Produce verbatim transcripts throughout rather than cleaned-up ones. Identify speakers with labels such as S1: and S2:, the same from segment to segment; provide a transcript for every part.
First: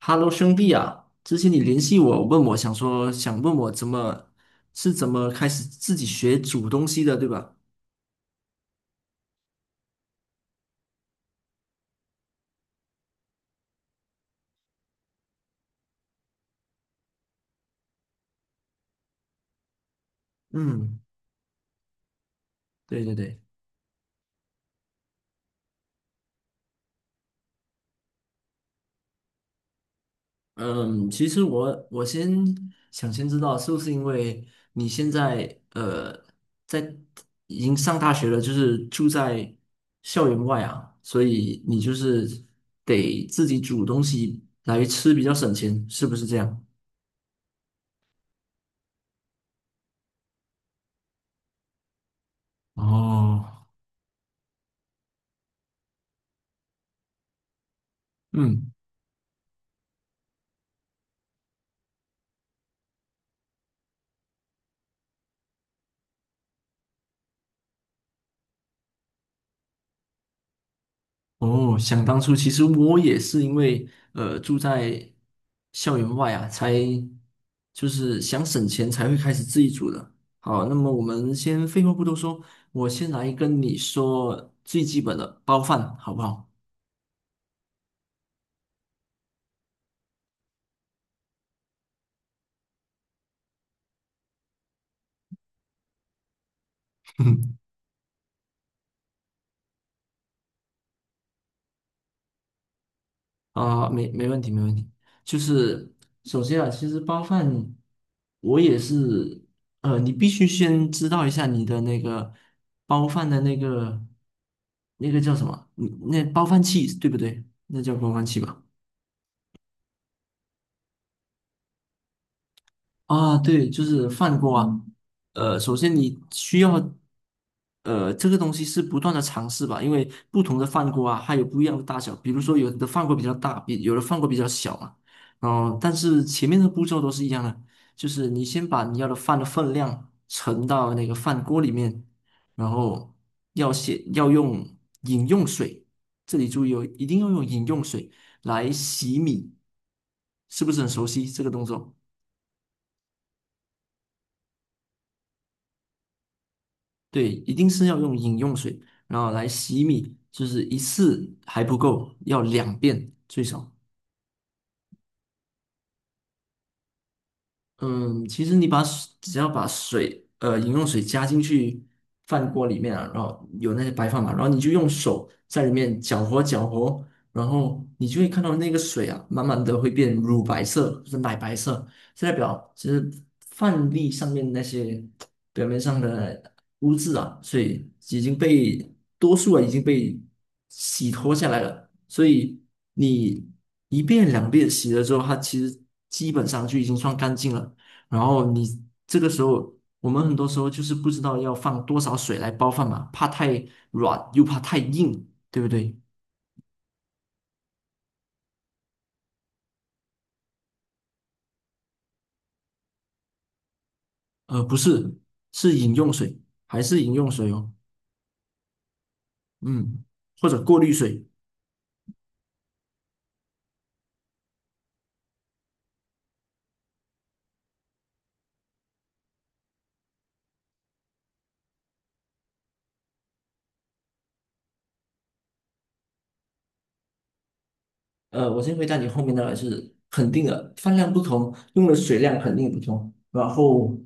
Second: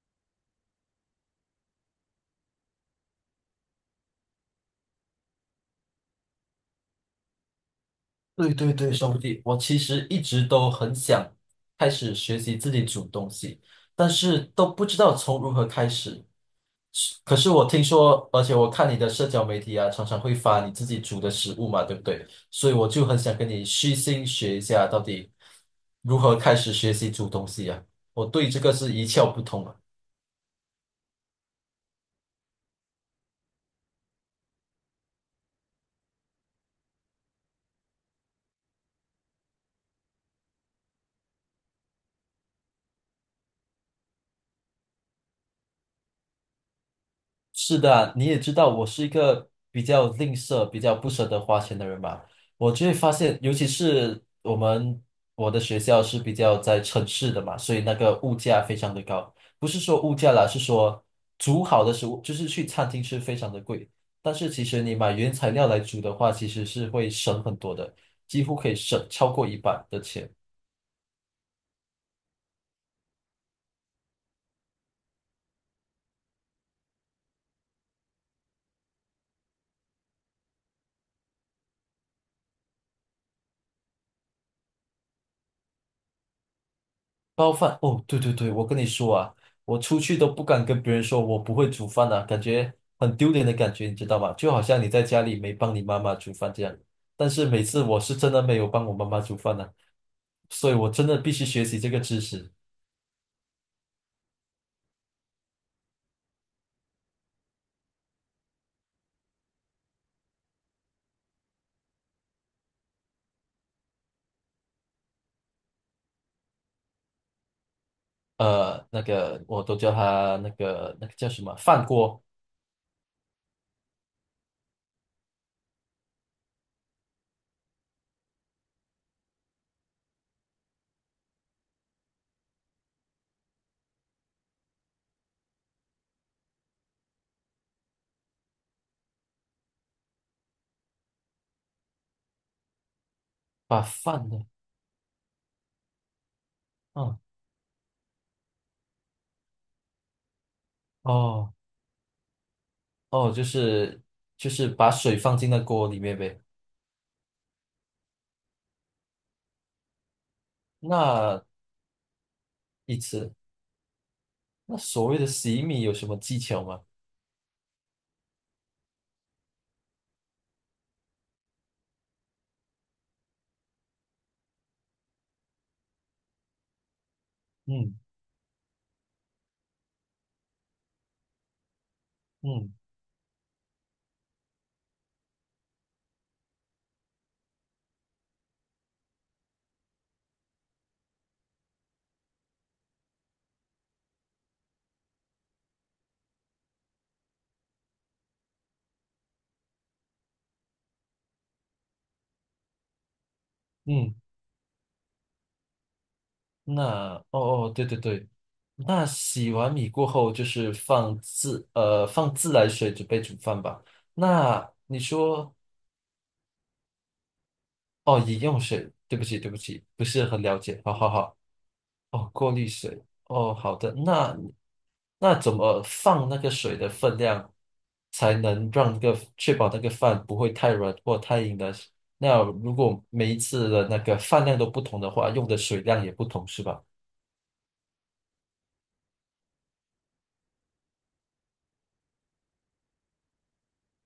S1: Hello，兄弟啊，之前你联系我，问我想说，想问我怎么是怎么开始自己学煮东西的，对吧？
S2: 对对对，兄弟，我其实一直都很想开始学习自己煮东西，但是都不知道从如何开始。是可是我听说，而且我看你的社交媒体啊，常常会发你自己
S1: 嗯，
S2: 煮的食物嘛，对不对？所以我
S1: 对
S2: 就
S1: 对
S2: 很想
S1: 对，
S2: 跟你虚心学一下，到底如何开始学习煮东西啊？我对这个是一窍不通啊。
S1: 嗯，其实我我先想先知道是不是因为你现在呃在已经上大学了，就是住在校园外啊，所以你就是得自己煮东西来吃比较省钱，是不是这样？
S2: 是的啊，你也知道我是一个比较吝啬、比较不舍得花钱的人嘛。我就会发现，
S1: 哦，
S2: 尤其是我们我的学校是比较在城市的嘛，所以那个物价
S1: 嗯。
S2: 非常的高。不是说物价啦，是说煮好的食物，就是去餐厅吃非常的贵。但是其实你买原材料来煮的话，其实是会省很多的，几乎可以省超过一半的钱。
S1: 哦，想当初，其实我也是因为呃住在校园外啊，才就是想省钱才会开始自己煮的。好，那么我们先废话不多说，我先来跟你说最基本的包饭，好不好？
S2: 包饭哦，对对对，我跟你说啊，我出去都不敢跟别人说我不会煮饭啊，感觉很丢脸的感觉，你知道吗？就好像你在家里没帮你妈妈煮饭这样。但是 每次我是真的没有帮我妈妈煮饭呢、所以我真的必须学习这个知识。
S1: 啊，没没问题，没问题。就是首先啊，其实包饭，我也是，呃，你必须先知道一下你的那个包饭的那个那个叫什么，嗯那包饭器对不对？那叫包饭器吧。
S2: 呃，那个我都叫他那个那个叫什么饭锅。
S1: 啊，对，就是饭锅啊。呃，首先你需要，呃，这个东西是不断的尝试吧，因为不同的饭锅啊，它有不一样的大小。比如说，有的饭锅比较大，比有的饭锅比较小嘛。然后，但是前面的步骤都是一样的，就是你先把你要的饭的分量盛到那个饭锅里面，然后要
S2: 把
S1: 先
S2: 饭
S1: 要
S2: 的，
S1: 用饮用水，这里注意哦，一定
S2: 嗯，
S1: 要用饮用水来洗米，是不是很熟悉这个
S2: 哦
S1: 动作？
S2: 哦，就是就是把水放进那锅里面呗。
S1: 对，一定是要用饮用水，然后来洗米，就是一次
S2: 那
S1: 还不够，要两
S2: 一
S1: 遍
S2: 次，
S1: 最少。
S2: 那所谓的洗米有什么技巧吗？
S1: 嗯，其实你把水只要把水，呃，饮用水加进去饭锅里面啊，然后有那些白饭嘛，然后你就用手在里面搅和搅和，然后
S2: 嗯
S1: 你就会看到那个水啊，慢慢的会变乳白色，就是奶白色，这代表
S2: 嗯。
S1: 其实饭粒上面那些表面上的污渍啊，所以已经被多数啊已经被洗脱下来了，所以你一遍两遍洗了之后，它其实基本上就已经算干净了。然后你这个时候，我们很多时候就是不知道要放多少水来煲饭嘛，怕太
S2: 嗯，
S1: 软又怕太硬，对不对？
S2: 那哦哦，对对对，那洗完米过后就是放自呃放自来水准备煮饭吧。
S1: 呃，
S2: 那
S1: 不
S2: 你
S1: 是，
S2: 说
S1: 是饮用水，还是饮用水哦，
S2: 哦，饮用水，对不起对不起，
S1: 嗯，
S2: 不是很
S1: 或
S2: 了
S1: 者过
S2: 解。
S1: 滤
S2: 好好
S1: 水。
S2: 好。哦，过滤水，哦，好的。那那怎么放那个水的分量，才能让那个确保那个饭不会太软或太硬的？那如果每一次的那个饭量都不同的话，用的水量也不同，是吧？
S1: 呃，我先回答你后面的是肯定的，饭量不同，用的水量肯定不同。然后，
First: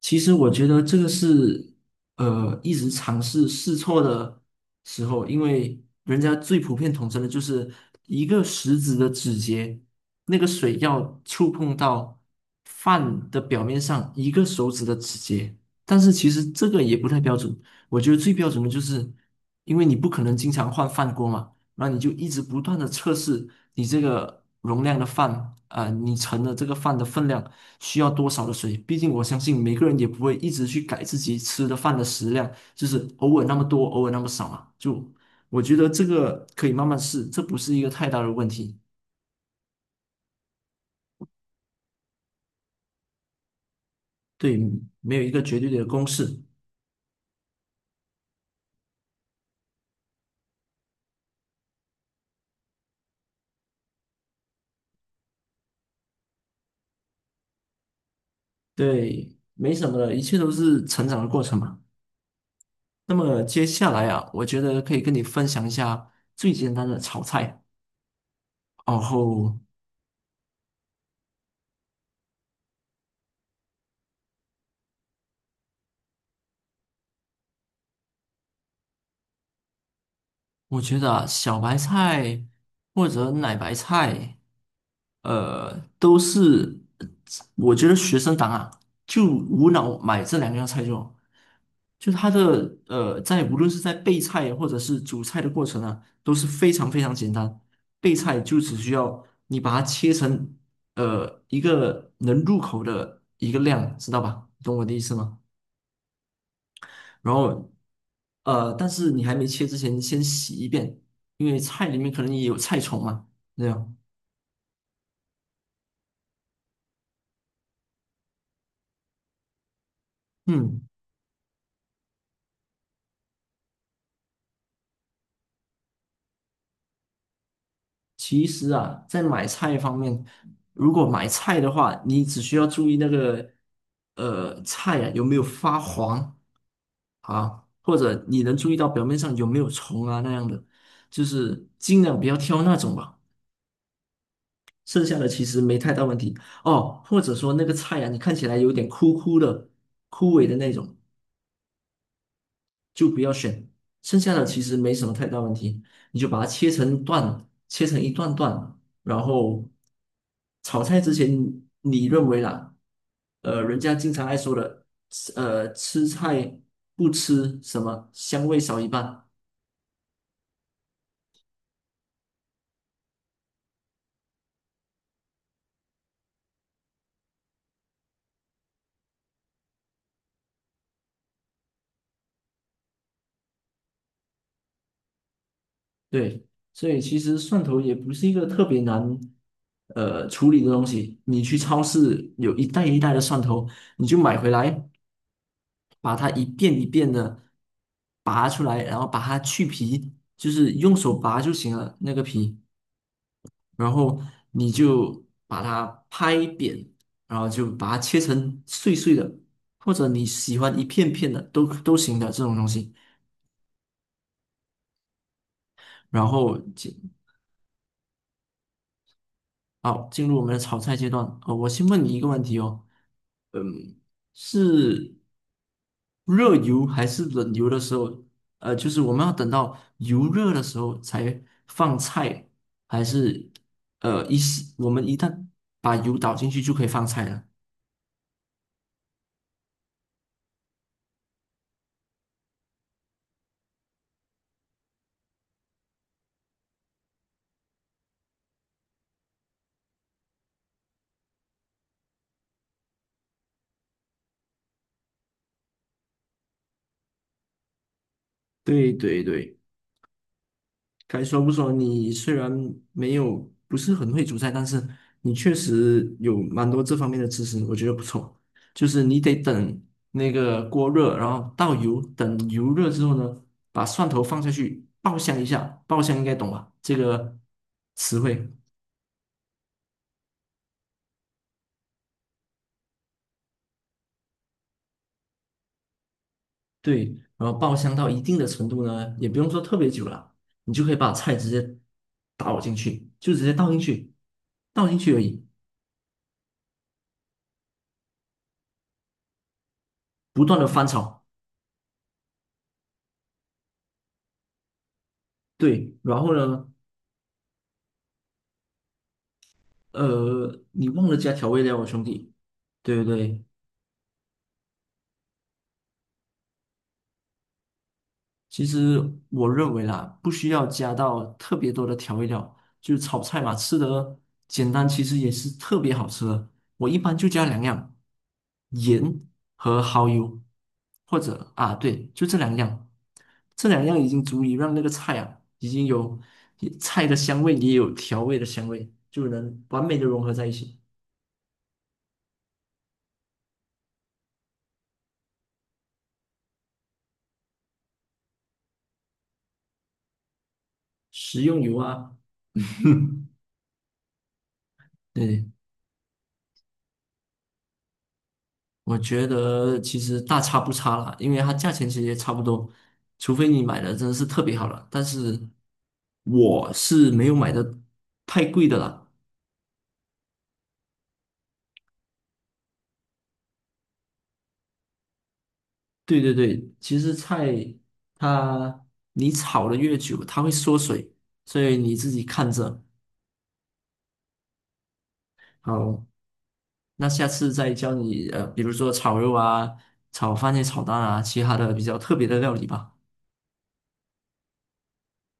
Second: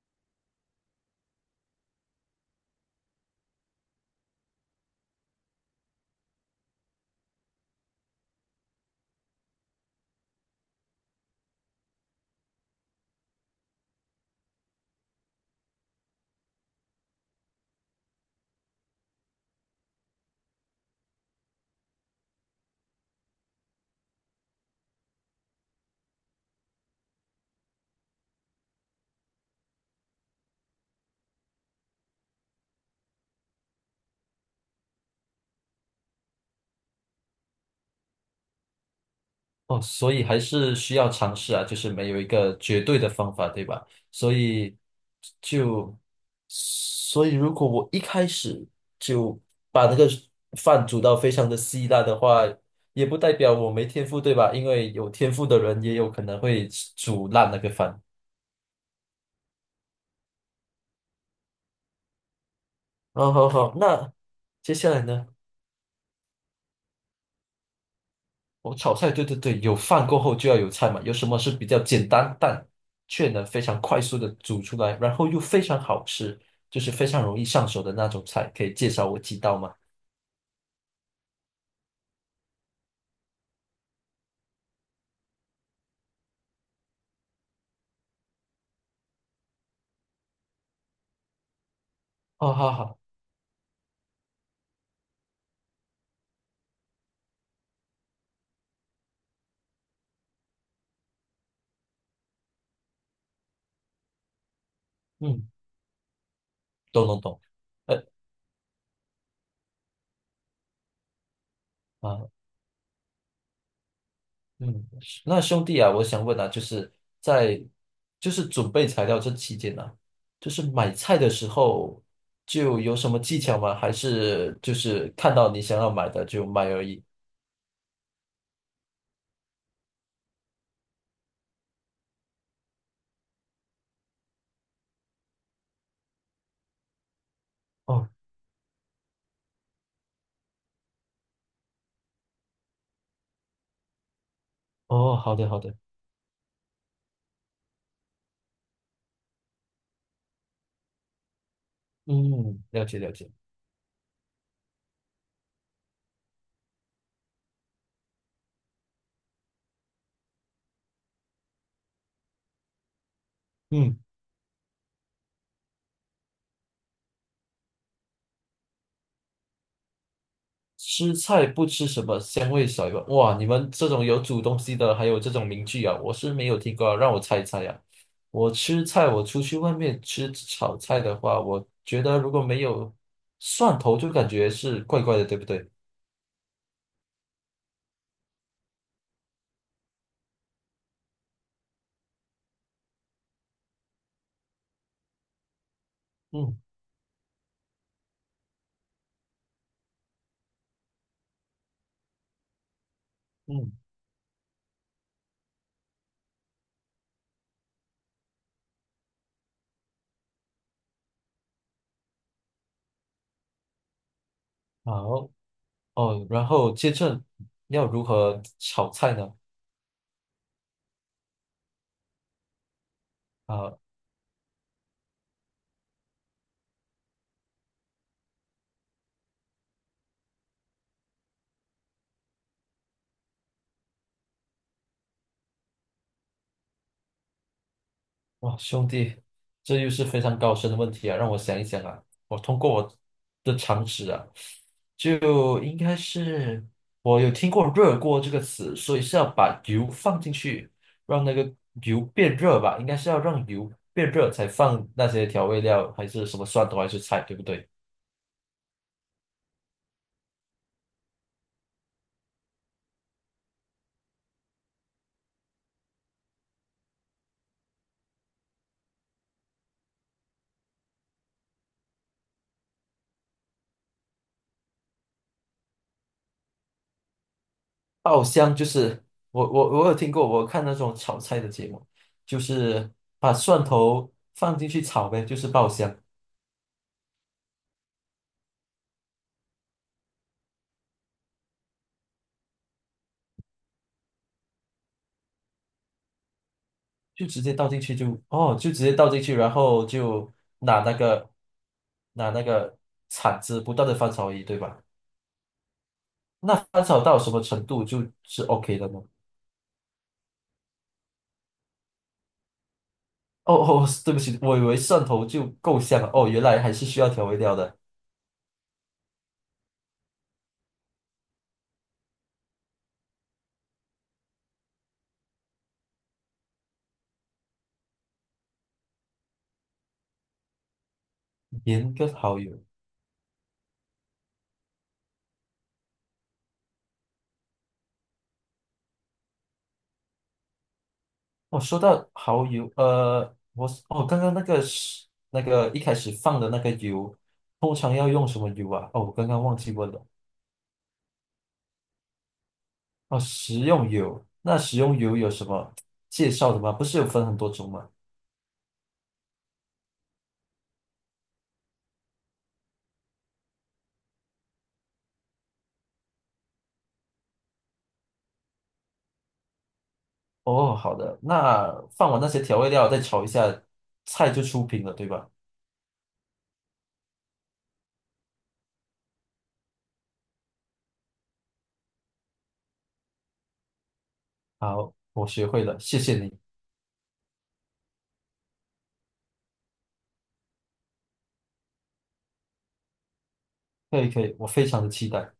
S1: 其实我觉得这个是呃一直尝试试错的时候，因为人家最普遍统称的就是一个食指的指节，那个水要触碰到饭的表面上一个手指的指节，但是其实这个也不太标准。我觉得最标准的就是，因为你不可能经常换饭锅嘛。那你就一直不断的测试你这个容量的饭啊、你盛的这个饭的分量需要多少的水？毕竟我相信每个人也不会一直去改自己吃的饭的食量，就是偶尔那么多，偶尔那么少嘛。就我觉得这个可以慢慢试，这不是一个太大的问题。
S2: 哦，所以还是需要尝试啊，就是没有一个绝对的方法，对吧？所
S1: 对，
S2: 以
S1: 没有一个绝对的
S2: 就，
S1: 公式，
S2: 所以如果我一开始就把那个饭煮到非常的稀烂的话，也不代表我没天赋，对吧？因为有天赋的人也有可能会煮烂那个饭。
S1: 对，没什么的，一切都是成长的过程嘛。那
S2: 哦，
S1: 么
S2: 好
S1: 接
S2: 好，
S1: 下来
S2: 那
S1: 啊，我觉
S2: 接
S1: 得
S2: 下
S1: 可以
S2: 来
S1: 跟你
S2: 呢？
S1: 分享一下最简单的炒菜，
S2: 我炒
S1: 然
S2: 菜，对对
S1: 后
S2: 对，有饭过后就要有菜嘛。有什么是比较简单但却能非常快速的煮出来，然后又非常好吃，就是非常容易上手的那种菜，可以介绍我几道吗？
S1: 我觉得啊，小白菜或者奶白菜，呃，都是我觉得学生党啊，就无脑买这两样菜就好，就它
S2: 哦，好
S1: 的
S2: 好，
S1: 呃，在无论是在备菜或者是煮菜的过程啊，都是非常非常简单。备菜就只需要你把它切成呃一个能入口的一个量，知道吧？懂我的意思吗？
S2: 嗯，懂懂
S1: 然
S2: 懂。
S1: 后
S2: 呃
S1: 呃，但是你还没切之前，先洗一遍，因为菜里面可
S2: 啊，
S1: 能也有菜虫嘛。这样，
S2: 嗯，那兄弟啊，我想问啊，就是在就是准备材料这期间呢、啊，就是
S1: 嗯，
S2: 买菜的时候就有什么技巧吗？还是就是看到你想要买的就买而已？
S1: 其实啊，在买菜方面，如果买菜的话，你只需要注意那个呃菜啊有没有发黄啊，或
S2: 哦
S1: 者你能注意到表面上有没有虫啊那样的，就是尽量不要挑那种吧。剩
S2: 哦，
S1: 下的
S2: 好
S1: 其
S2: 的好
S1: 实没
S2: 的。
S1: 太大问题哦，或者说那个菜啊，你看起来有点枯枯的、枯萎的那种。
S2: 嗯，了解
S1: 就
S2: 了
S1: 不
S2: 解。
S1: 要选，剩下的其实没什么太大问题，你就把它切成段，切成一段段，然后炒菜之前，你认为啦，呃，人家
S2: 嗯，
S1: 经常爱说的，呃，吃菜不吃什么香味少一半，
S2: 吃菜不吃什么，香味少一半。哇，你们这种有煮东西的，还有这种名句啊，我是没有听过啊，让我猜一猜呀、我吃菜，我出去外面吃炒菜的话，我觉得如果没有蒜头，就感觉是怪怪的，对不对？
S1: 对，所以其实蒜头也不是一个特别难。呃，处理的东西，你去超市有一袋一袋的蒜头，你就买回来，把它一
S2: 嗯
S1: 遍一遍的拔出来，然后把它去皮，就是用手拔就行了那个皮，
S2: 嗯，
S1: 然后你就把它拍扁，然后就把它切成碎碎的，或者你喜欢一片片的都都行的这种东西，
S2: 好
S1: 然
S2: 哦，然
S1: 后
S2: 后接着要如何炒菜呢？
S1: 好，进入我们的炒菜阶段。呃，我先问你一个问题哦，
S2: 啊、
S1: 嗯，是热油还是冷油的时候？呃，就是我们要等到油热的时候才放菜，还是呃一时我们一旦把油倒进去就可以放菜了？
S2: 哇，兄弟，这又是非常高深的问题啊！让我想一想啊，我通过我的常识啊，就应该是我有听过“热锅”这个词，所以是要把油放进去，让那个油变热吧？应该是要让油变热才放那些调味料，还是什么蒜头还是菜，对不对？
S1: 对对对，该说不说，你虽然没有不是很会煮菜，但是你确实有蛮多这方面的知识，我觉得不错。就是你得等那个锅热，然后倒油，等油热之后呢，把蒜头放下去爆香一下，爆香应该懂吧？这个词
S2: 爆
S1: 汇，
S2: 香就是我我我有听过，我看那种炒菜的节目，就是把蒜头放进去炒呗，就是爆香。
S1: 对，然后爆香到一定的程度呢，也不用说特别久了，你就可以把菜直接倒进去，就直接倒进去，倒进去而已，
S2: 就直接倒进去就哦，就直接倒进去，然后就
S1: 不断的
S2: 拿
S1: 翻
S2: 那
S1: 炒。
S2: 个拿那个铲子不断的翻炒而已，对吧？
S1: 对，然后
S2: 那
S1: 呢？
S2: 翻炒到什么程度就是 OK 的吗？
S1: 呃，你忘了加调味料啊，兄弟。对对对，
S2: 哦哦，对不起，我以为蒜头就够香了，哦，原来还是需要调味料的，
S1: 其实我认为啦，不需要加到特别多的调味料，就是炒菜嘛，吃的简单，其实也是特别好吃的。我一般就加两样，盐和蚝油，或者啊，
S2: 盐
S1: 对，
S2: 跟
S1: 就这
S2: 蚝
S1: 两
S2: 油。
S1: 样，这两样已经足以让那个菜啊，已经有菜的香味，也有调味的香味，就能完美的融合在一起。
S2: 哦，说到蚝油，呃，我哦，刚刚那个是那个一开始放的那个油，通常要用什么油啊？哦，我刚刚忘记问了。
S1: 食用油啊。
S2: 哦，食用油，那食用油有什
S1: 对，
S2: 么介绍的吗？不是有分很多种吗？
S1: 我觉得其实大差不差啦，因为它价钱其实也差不多，除非你买的真的是特别好了。但是我是没有买的太贵的啦。
S2: 哦，好的，那放完那些调味料再炒一下，菜就出品了，对吧？
S1: 对对对，其实菜它你炒的越久，它会缩水，所以你自己看着。
S2: 好，我学会了，谢
S1: 好，
S2: 谢你。
S1: 那下次再教你呃，比如说炒肉啊、炒番茄炒蛋啊，其他的比较特别的料理吧。
S2: 可以可以，我非常的期待。